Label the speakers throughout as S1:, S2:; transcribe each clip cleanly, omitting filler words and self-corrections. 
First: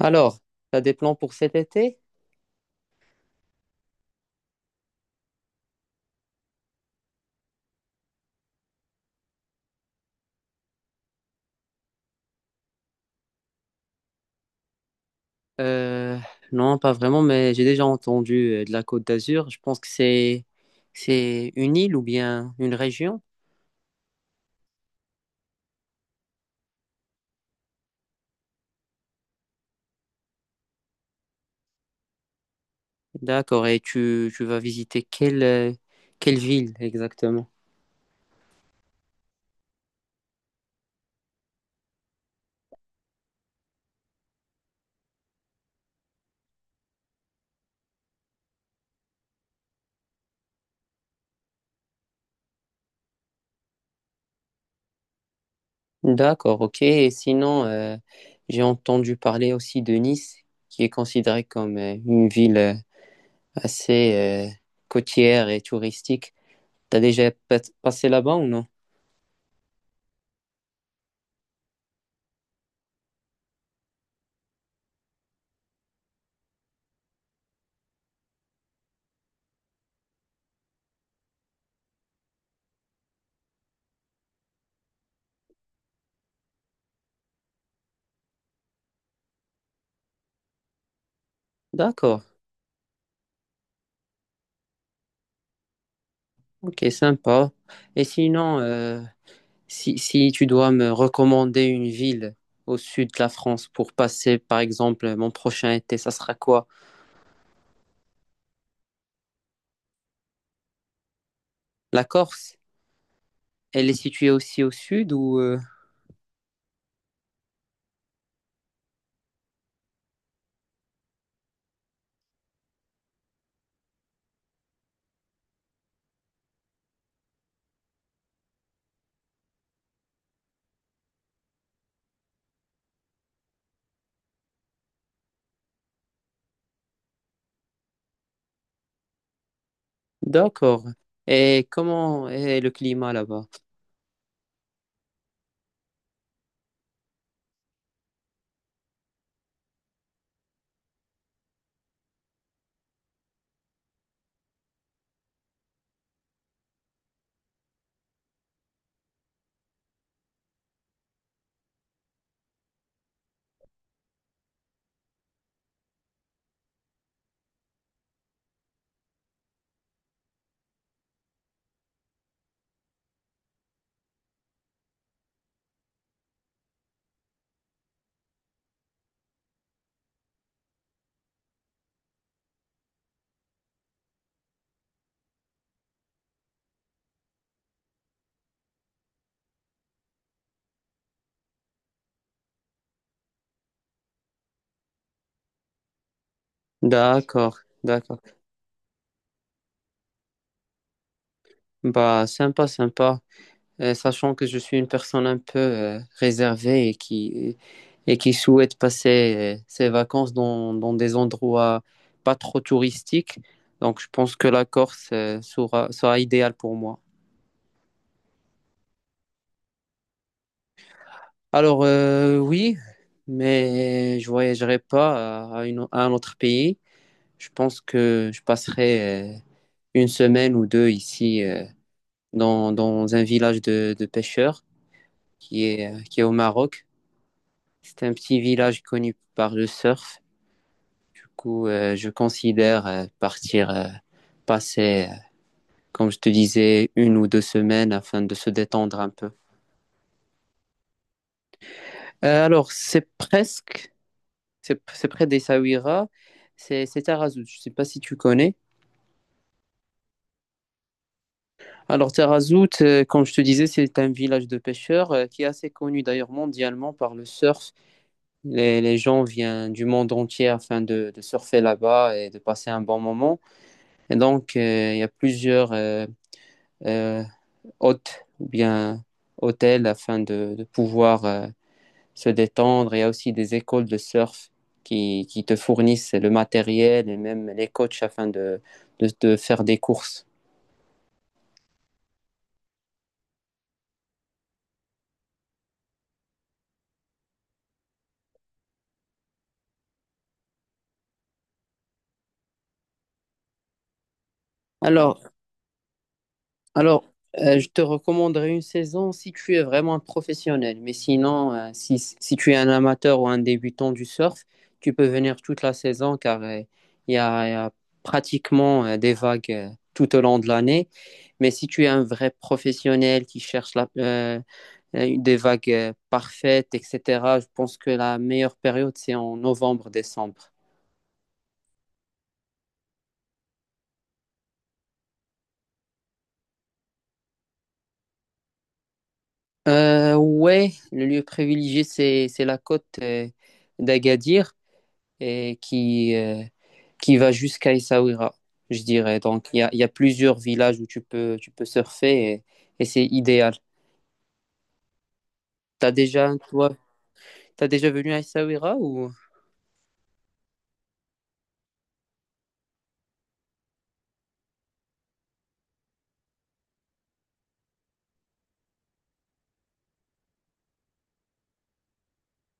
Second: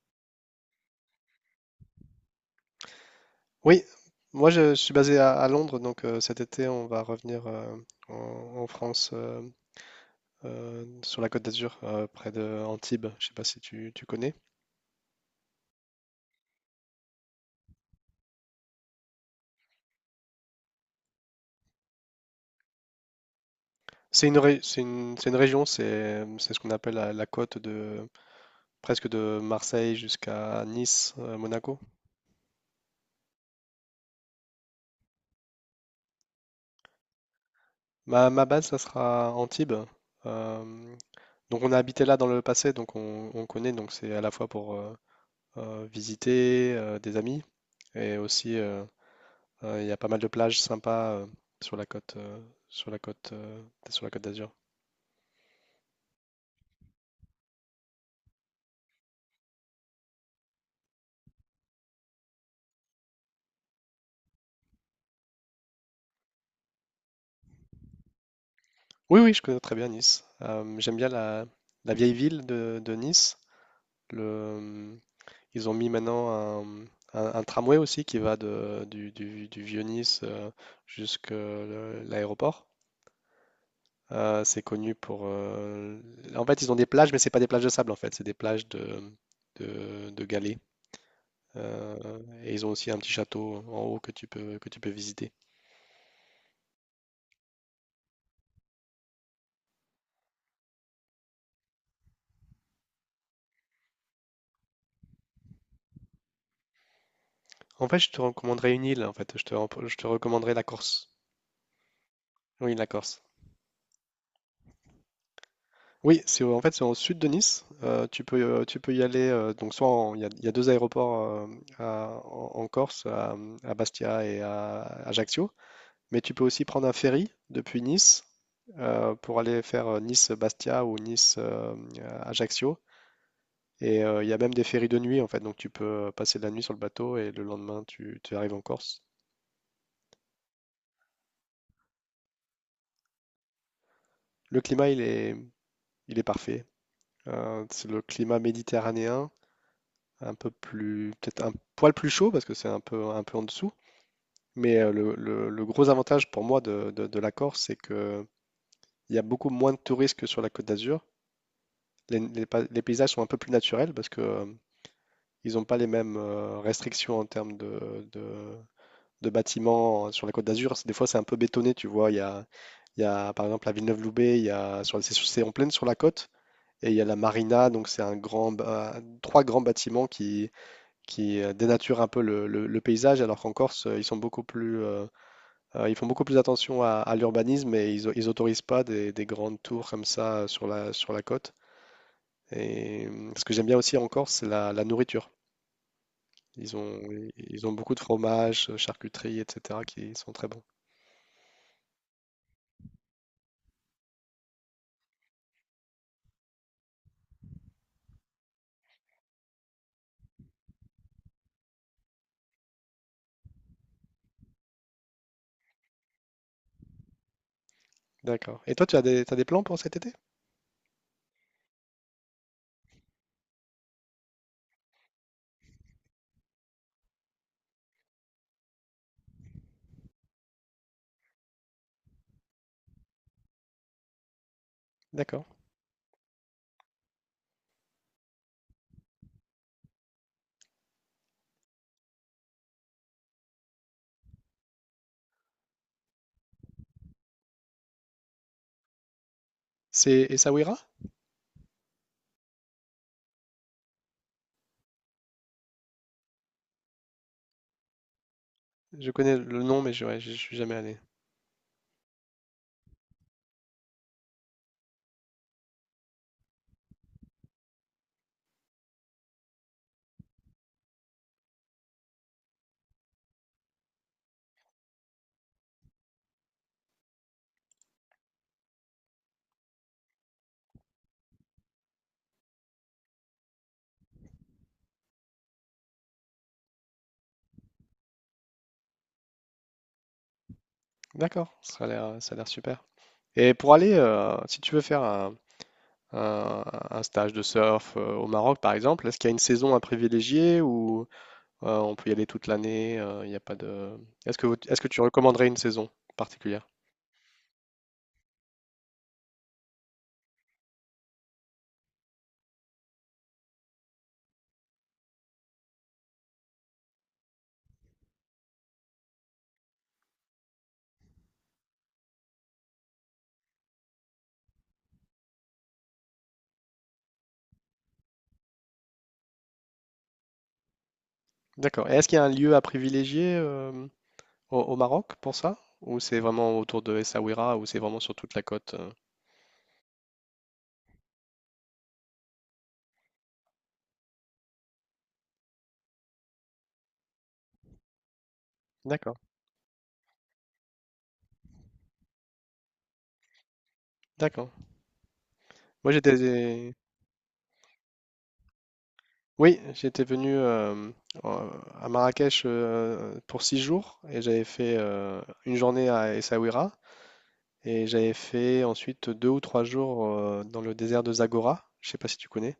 S1: Alors, t'as des plans pour cet été?
S2: Oui, moi je suis basé à Londres, donc cet été on va revenir en France, sur la Côte d'Azur, près de Antibes. Je sais pas si tu connais.
S1: Euh, non, pas vraiment, mais j'ai déjà entendu de la Côte d'Azur. Je pense que c'est une île ou bien une région.
S2: C'est une région, c'est ce qu'on appelle la côte de presque de Marseille jusqu'à Nice, Monaco.
S1: D'accord. Et tu vas visiter quelle quelle ville exactement?
S2: Ma base, ça sera Antibes. Euh, donc on a habité là dans le passé, donc on connaît. Donc c'est à la fois pour visiter des amis et aussi il y a pas mal de plages sympas sur la côte, euh, sur la côte, euh, sur la côte d'Azur.
S1: D'accord, ok. Et sinon, j'ai entendu parler aussi de Nice, qui est considérée comme une ville assez côtière et touristique. Passé là-bas ou non?
S2: Oui, oui, je connais très bien Nice. J'aime bien la vieille ville de Nice. Le, euh, Ils ont mis maintenant un, un tramway aussi qui va du vieux Nice jusqu'à l'aéroport. C'est connu pour. En fait, ils ont des plages, mais c'est pas des plages de sable en fait, c'est des plages de galets.
S1: D'accord.
S2: Et ils ont aussi un petit château en haut que tu peux visiter.
S1: Ok, sympa. Et sinon, si tu dois me recommander une ville au sud de la France pour passer, par exemple, mon prochain été, ça sera quoi?
S2: En fait, je te recommanderais une île, en fait. Je te recommanderais la Corse.
S1: La Corse?
S2: Oui, la Corse.
S1: Elle est située aussi au sud ou...
S2: Oui, c'est au sud de Nice. Tu peux y aller. Donc soit il y a deux aéroports en Corse, à Bastia et à Ajaccio. Mais tu peux aussi prendre un ferry depuis Nice pour aller faire Nice-Bastia ou Nice-Ajaccio. Et il y a même des ferries de nuit en fait. Donc tu peux passer la nuit sur le bateau et le lendemain tu arrives en Corse.
S1: D'accord. Et comment est le climat là-bas?
S2: Le climat il est parfait. C'est le climat méditerranéen, un peu plus, peut-être un poil plus chaud parce que c'est un peu en dessous. Mais le gros avantage pour moi de la Corse, c'est que il y a beaucoup moins de touristes que sur la Côte d'Azur. Les paysages sont un peu plus naturels parce que ils n'ont pas les mêmes restrictions en termes de bâtiments sur la Côte d'Azur. Des fois, c'est un peu bétonné, tu vois. Il y a par exemple à Villeneuve-Loubet, il y a c'est en pleine sur la côte et il y a la marina, donc c'est trois grands bâtiments qui dénature un peu le paysage, alors qu'en Corse, ils sont beaucoup plus, ils font beaucoup plus attention à l'urbanisme et ils autorisent pas des grandes tours comme ça sur la côte. Et ce que j'aime bien aussi en Corse, c'est la nourriture. Ils ont,
S1: D'accord,
S2: ils ont beaucoup de
S1: d'accord.
S2: fromages, charcuteries, etc., qui sont très bons.
S1: Bah, sympa, sympa. Sachant que je suis une personne un peu réservée et qui souhaite passer ses vacances dans des endroits pas trop touristiques. Donc, je pense que la Corse sera idéale pour moi.
S2: D'accord. Et toi, t'as des plans pour cet été?
S1: Alors, oui, mais je voyagerai pas à un autre pays. Je pense que je passerai une semaine ou deux ici dans un village de pêcheurs
S2: D'accord.
S1: qui est au Maroc. C'est un petit village connu par le surf. Du coup, je considère partir passer, comme je te disais, une ou deux semaines afin de se détendre un peu.
S2: C'est Essaouira?
S1: Alors, c'est près d'Essaouira, c'est Tarazout. Je ne sais pas si tu connais.
S2: Je connais le nom, mais ouais, je suis jamais allé.
S1: Alors, Tarazout, comme je te disais, c'est un village de pêcheurs qui est assez connu d'ailleurs mondialement par le surf. Les gens viennent du monde entier afin de surfer là-bas et de passer un bon moment. Et donc, il y a plusieurs euh, hôtes ou bien hôtels afin de pouvoir se détendre. Il y a aussi des écoles de surf qui te fournissent le matériel et même les coachs afin de faire des courses.
S2: D'accord, ça a l'air super. Et pour aller, si tu veux faire un, un stage de surf au Maroc, par exemple? Est-ce qu'il y a une saison à privilégier ou on peut y aller toute l'année? Il n'y a pas de. Est-ce que tu
S1: Alors,
S2: recommanderais une saison particulière?
S1: Alors, je te recommanderais une saison si tu es vraiment un professionnel. Mais sinon, si tu es un amateur ou un débutant du surf, tu peux venir toute la saison car il y a pratiquement des vagues tout au long de l'année. Mais si tu es un vrai professionnel qui cherche des vagues parfaites, etc., je pense que la meilleure période, c'est en novembre-décembre.
S2: D'accord. Et est-ce qu'il y a un lieu à privilégier au Maroc pour ça? Ou c'est vraiment autour de Essaouira ou c'est vraiment sur toute la côte?
S1: Ouais, le lieu privilégié, c'est la côte d'Agadir. Et qui va jusqu'à Essaouira, je
S2: D'accord,
S1: dirais. Donc, il y a plusieurs villages où tu peux surfer et c'est idéal.
S2: d'accord.
S1: T'as
S2: Moi
S1: déjà,
S2: j'étais,
S1: toi, t'as déjà venu à Essaouira ou?
S2: oui, j'étais venu euh, à Marrakech pour 6 jours et j'avais fait une journée à Essaouira. Et j'avais fait ensuite 2 ou 3 jours dans le désert de Zagora. Je sais pas si tu connais.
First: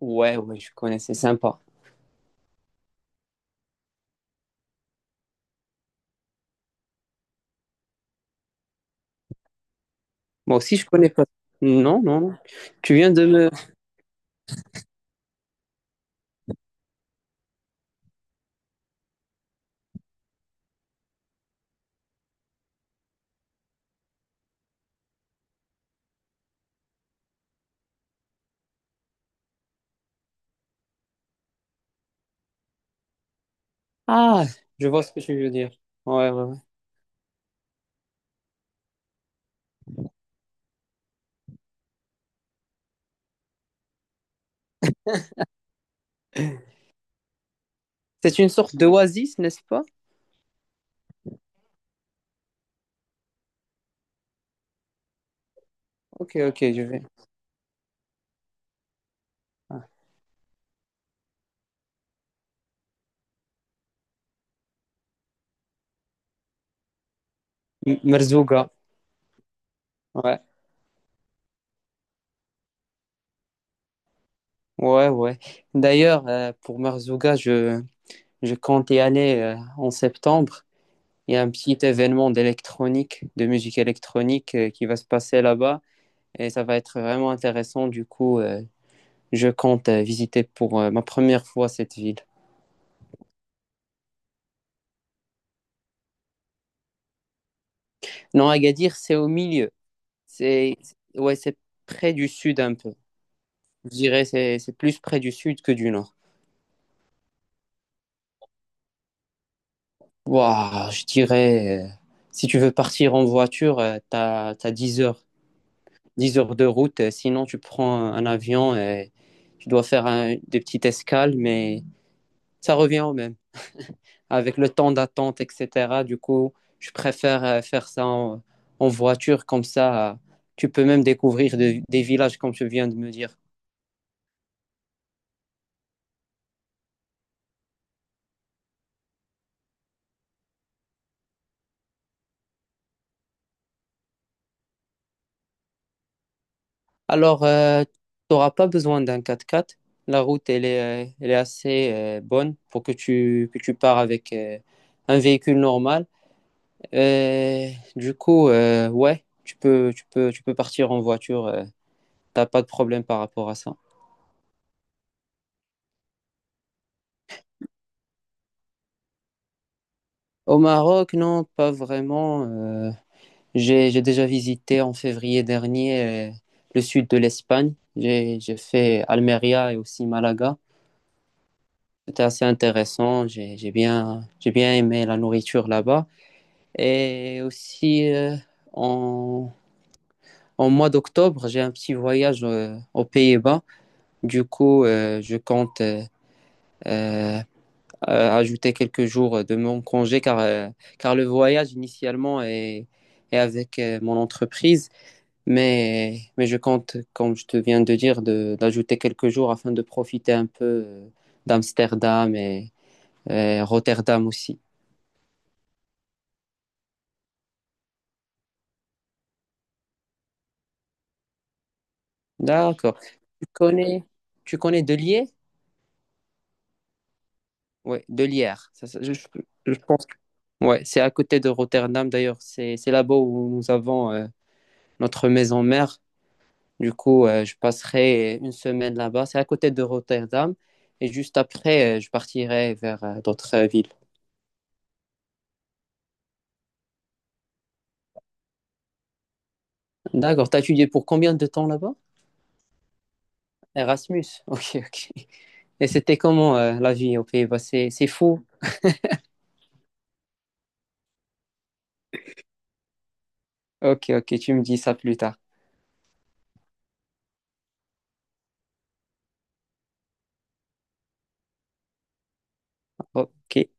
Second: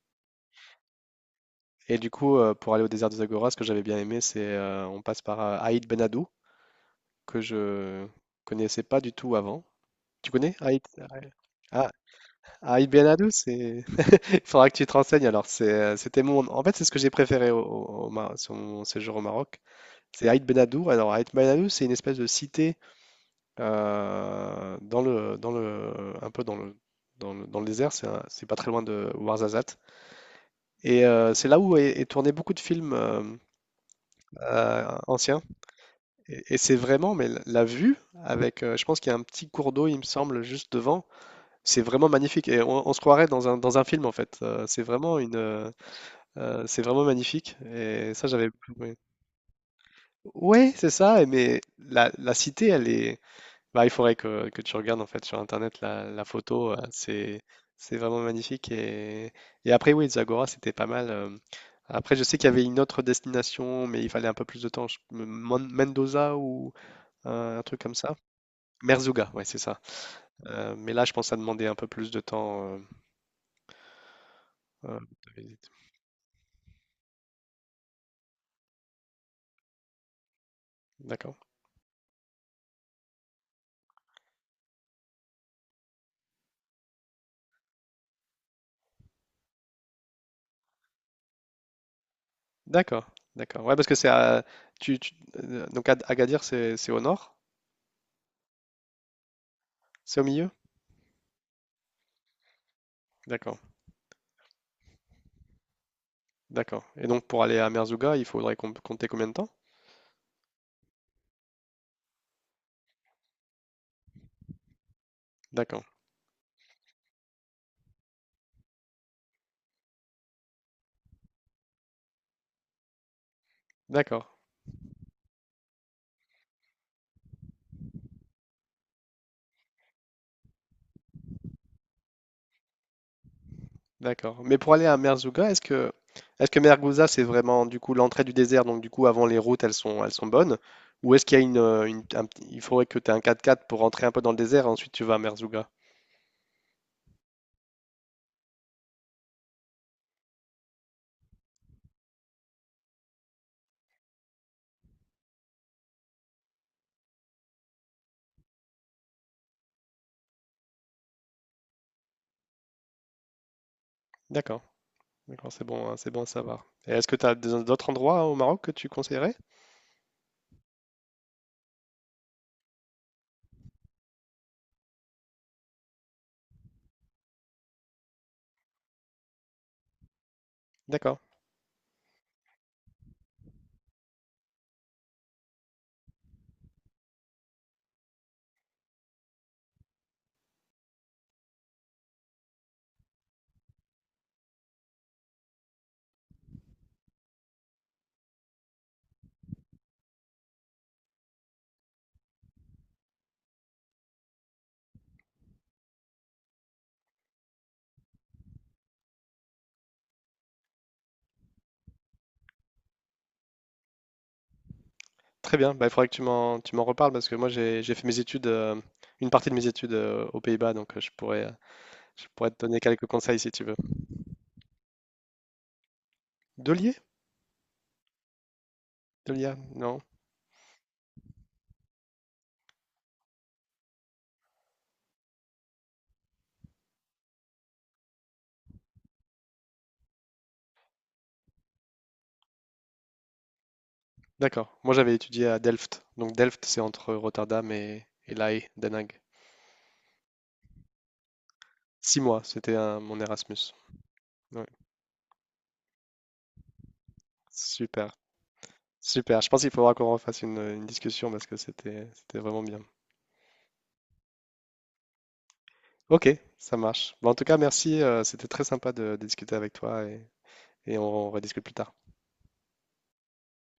S1: Ouais, ouais, je connais, c'est sympa.
S2: Et du coup, pour aller au désert de Zagora, ce que j'avais bien aimé, c'est on passe par Aït Ben Haddou, que je connaissais pas du tout avant. Tu connais
S1: Moi aussi,
S2: Aït?
S1: je connais pas.
S2: Ouais. Ah,
S1: Non, non, non.
S2: Aït
S1: Tu
S2: Ben
S1: viens de
S2: Haddou,
S1: me...
S2: c'est. Il faudra que tu te renseignes. Alors, c'était mon. En fait, c'est ce que j'ai préféré sur mon séjour au Maroc. C'est Aït Ben Haddou. Alors, Aït Ben Haddou, c'est une espèce de cité euh, dans le, dans le, un peu dans le désert, c'est pas très loin de Ouarzazate. Et c'est là où est tourné beaucoup de films
S1: Ah, je vois ce que tu
S2: anciens.
S1: veux dire. Ouais,
S2: Et,
S1: ouais,
S2: et c'est vraiment, mais la vue, avec, je pense qu'il y a un petit cours d'eau, il me semble, juste devant, c'est vraiment magnifique. Et on se croirait dans un film, en fait. C'est vraiment une.
S1: ouais.
S2: C'est vraiment magnifique. Et ça,
S1: C'est une
S2: j'avais.
S1: sorte
S2: Oui,
S1: d'oasis, n'est-ce pas?
S2: ouais, c'est ça. Mais la cité, elle est. Bah, il faudrait que tu regardes en fait sur internet la
S1: Ok,
S2: photo,
S1: ok, je vais.
S2: c'est vraiment magnifique et
S1: Ah.
S2: après oui, Zagora c'était pas mal. Après je sais qu'il y avait une autre destination mais il fallait un peu plus de temps, Mendoza ou un truc comme
S1: M-
S2: ça.
S1: Merzouga.
S2: Merzouga, ouais c'est ça.
S1: Ouais,
S2: Mais là je pense que ça demandait un peu plus de temps euh,
S1: ouais,
S2: de
S1: ouais.
S2: visite.
S1: D'ailleurs, pour je compte y aller en septembre. Il
S2: D'accord,
S1: y a un petit événement d'électronique, de musique électronique qui va se passer là-bas et ça va être vraiment intéressant. Du coup, je compte visiter pour ma première fois cette ville.
S2: d'accord, d'accord. Ouais parce que c'est à tu, tu- donc Agadir c'est au nord?
S1: Non, Agadir, c'est au milieu.
S2: C'est au milieu.
S1: C'est ouais, c'est près du sud un peu.
S2: D'accord,
S1: Je dirais c'est plus près du sud que du nord.
S2: d'accord. Et donc pour aller à Merzouga il faudrait compter combien de temps?
S1: Waouh, je dirais si tu veux partir en voiture, t'as 10 heures.
S2: D'accord.
S1: Dix heures de route. Sinon, tu prends un avion et tu dois faire un- des petites escales, mais ça revient au même.
S2: D'accord,
S1: Avec le temps d'attente, etc. Du coup, je préfère faire ça en voiture, comme ça, tu peux même des villages, comme tu viens de me dire.
S2: d'accord. Mais pour aller à Merzouga, est-ce que Merguza c'est vraiment du coup l'entrée du désert, donc du coup avant les routes elles sont bonnes, ou est-ce qu'il y a il faudrait que tu aies un 4x4 pour rentrer un peu dans le désert, et ensuite tu vas à Merzouga.
S1: Alors, tu n'auras pas besoin d'un 4x4. La route, elle est assez bonne pour que tu pars avec un véhicule normal. Et du coup, ouais, tu peux partir en voiture. T'as pas de problème par rapport à ça.
S2: D'accord, d'accord, c'est bon, hein, c'est bon à savoir. Et est-ce que tu as d'autres endroits au Maroc que tu conseillerais?
S1: Au Maroc, non, pas vraiment. J'ai déjà visité en février dernier le sud de l'Espagne. J'ai fait Almeria et aussi Malaga.
S2: D'accord,
S1: C'était assez intéressant. J'ai bien aimé la nourriture là-bas. Et aussi, en, en mois d'octobre, j'ai un petit voyage aux Pays-Bas. Du coup, je compte euh, ajouter quelques jours de mon congé car, car le voyage initialement est avec mon entreprise, mais je compte, comme je te viens de dire, de, d'ajouter quelques jours afin de profiter un peu d'Amsterdam et Rotterdam aussi.
S2: très bien. Bah, il faudrait que tu m'en reparles parce que moi j'ai fait mes études, une partie de mes études aux Pays-Bas, donc je pourrais te donner
S1: D'accord.
S2: quelques conseils si tu veux.
S1: Tu connais Delier Lier?
S2: Delier?
S1: Oui, De Ça, ça, je, je-
S2: Delia?
S1: je
S2: Non.
S1: pense. Ouais, c'est à côté de Rotterdam d'ailleurs. C'est là-bas où nous avons notre maison mère. Du coup, je passerai une semaine là-bas. C'est à côté de Rotterdam. Et juste après, je partirai vers d'autres villes.
S2: D'accord. Moi, j'avais étudié à Delft. Donc, Delft, c'est entre Rotterdam et La Haye, Den Haag.
S1: D'accord. T'as étudié pour combien de temps là-bas?
S2: 6 mois, c'était mon Erasmus.
S1: Erasmus.
S2: Ouais.
S1: Ok, ok. Et c'était comment la vie aux Pays-Bas? C'est
S2: Super,
S1: fou.
S2: super. Je pense qu'il faudra qu'on refasse une discussion parce que c'était vraiment bien.
S1: Ok, ok. Tu me dis ça plus tard.
S2: Ok, ça marche. Bon, en tout cas, merci. C'était très sympa de discuter avec toi et on rediscute plus tard.
S1: Ok.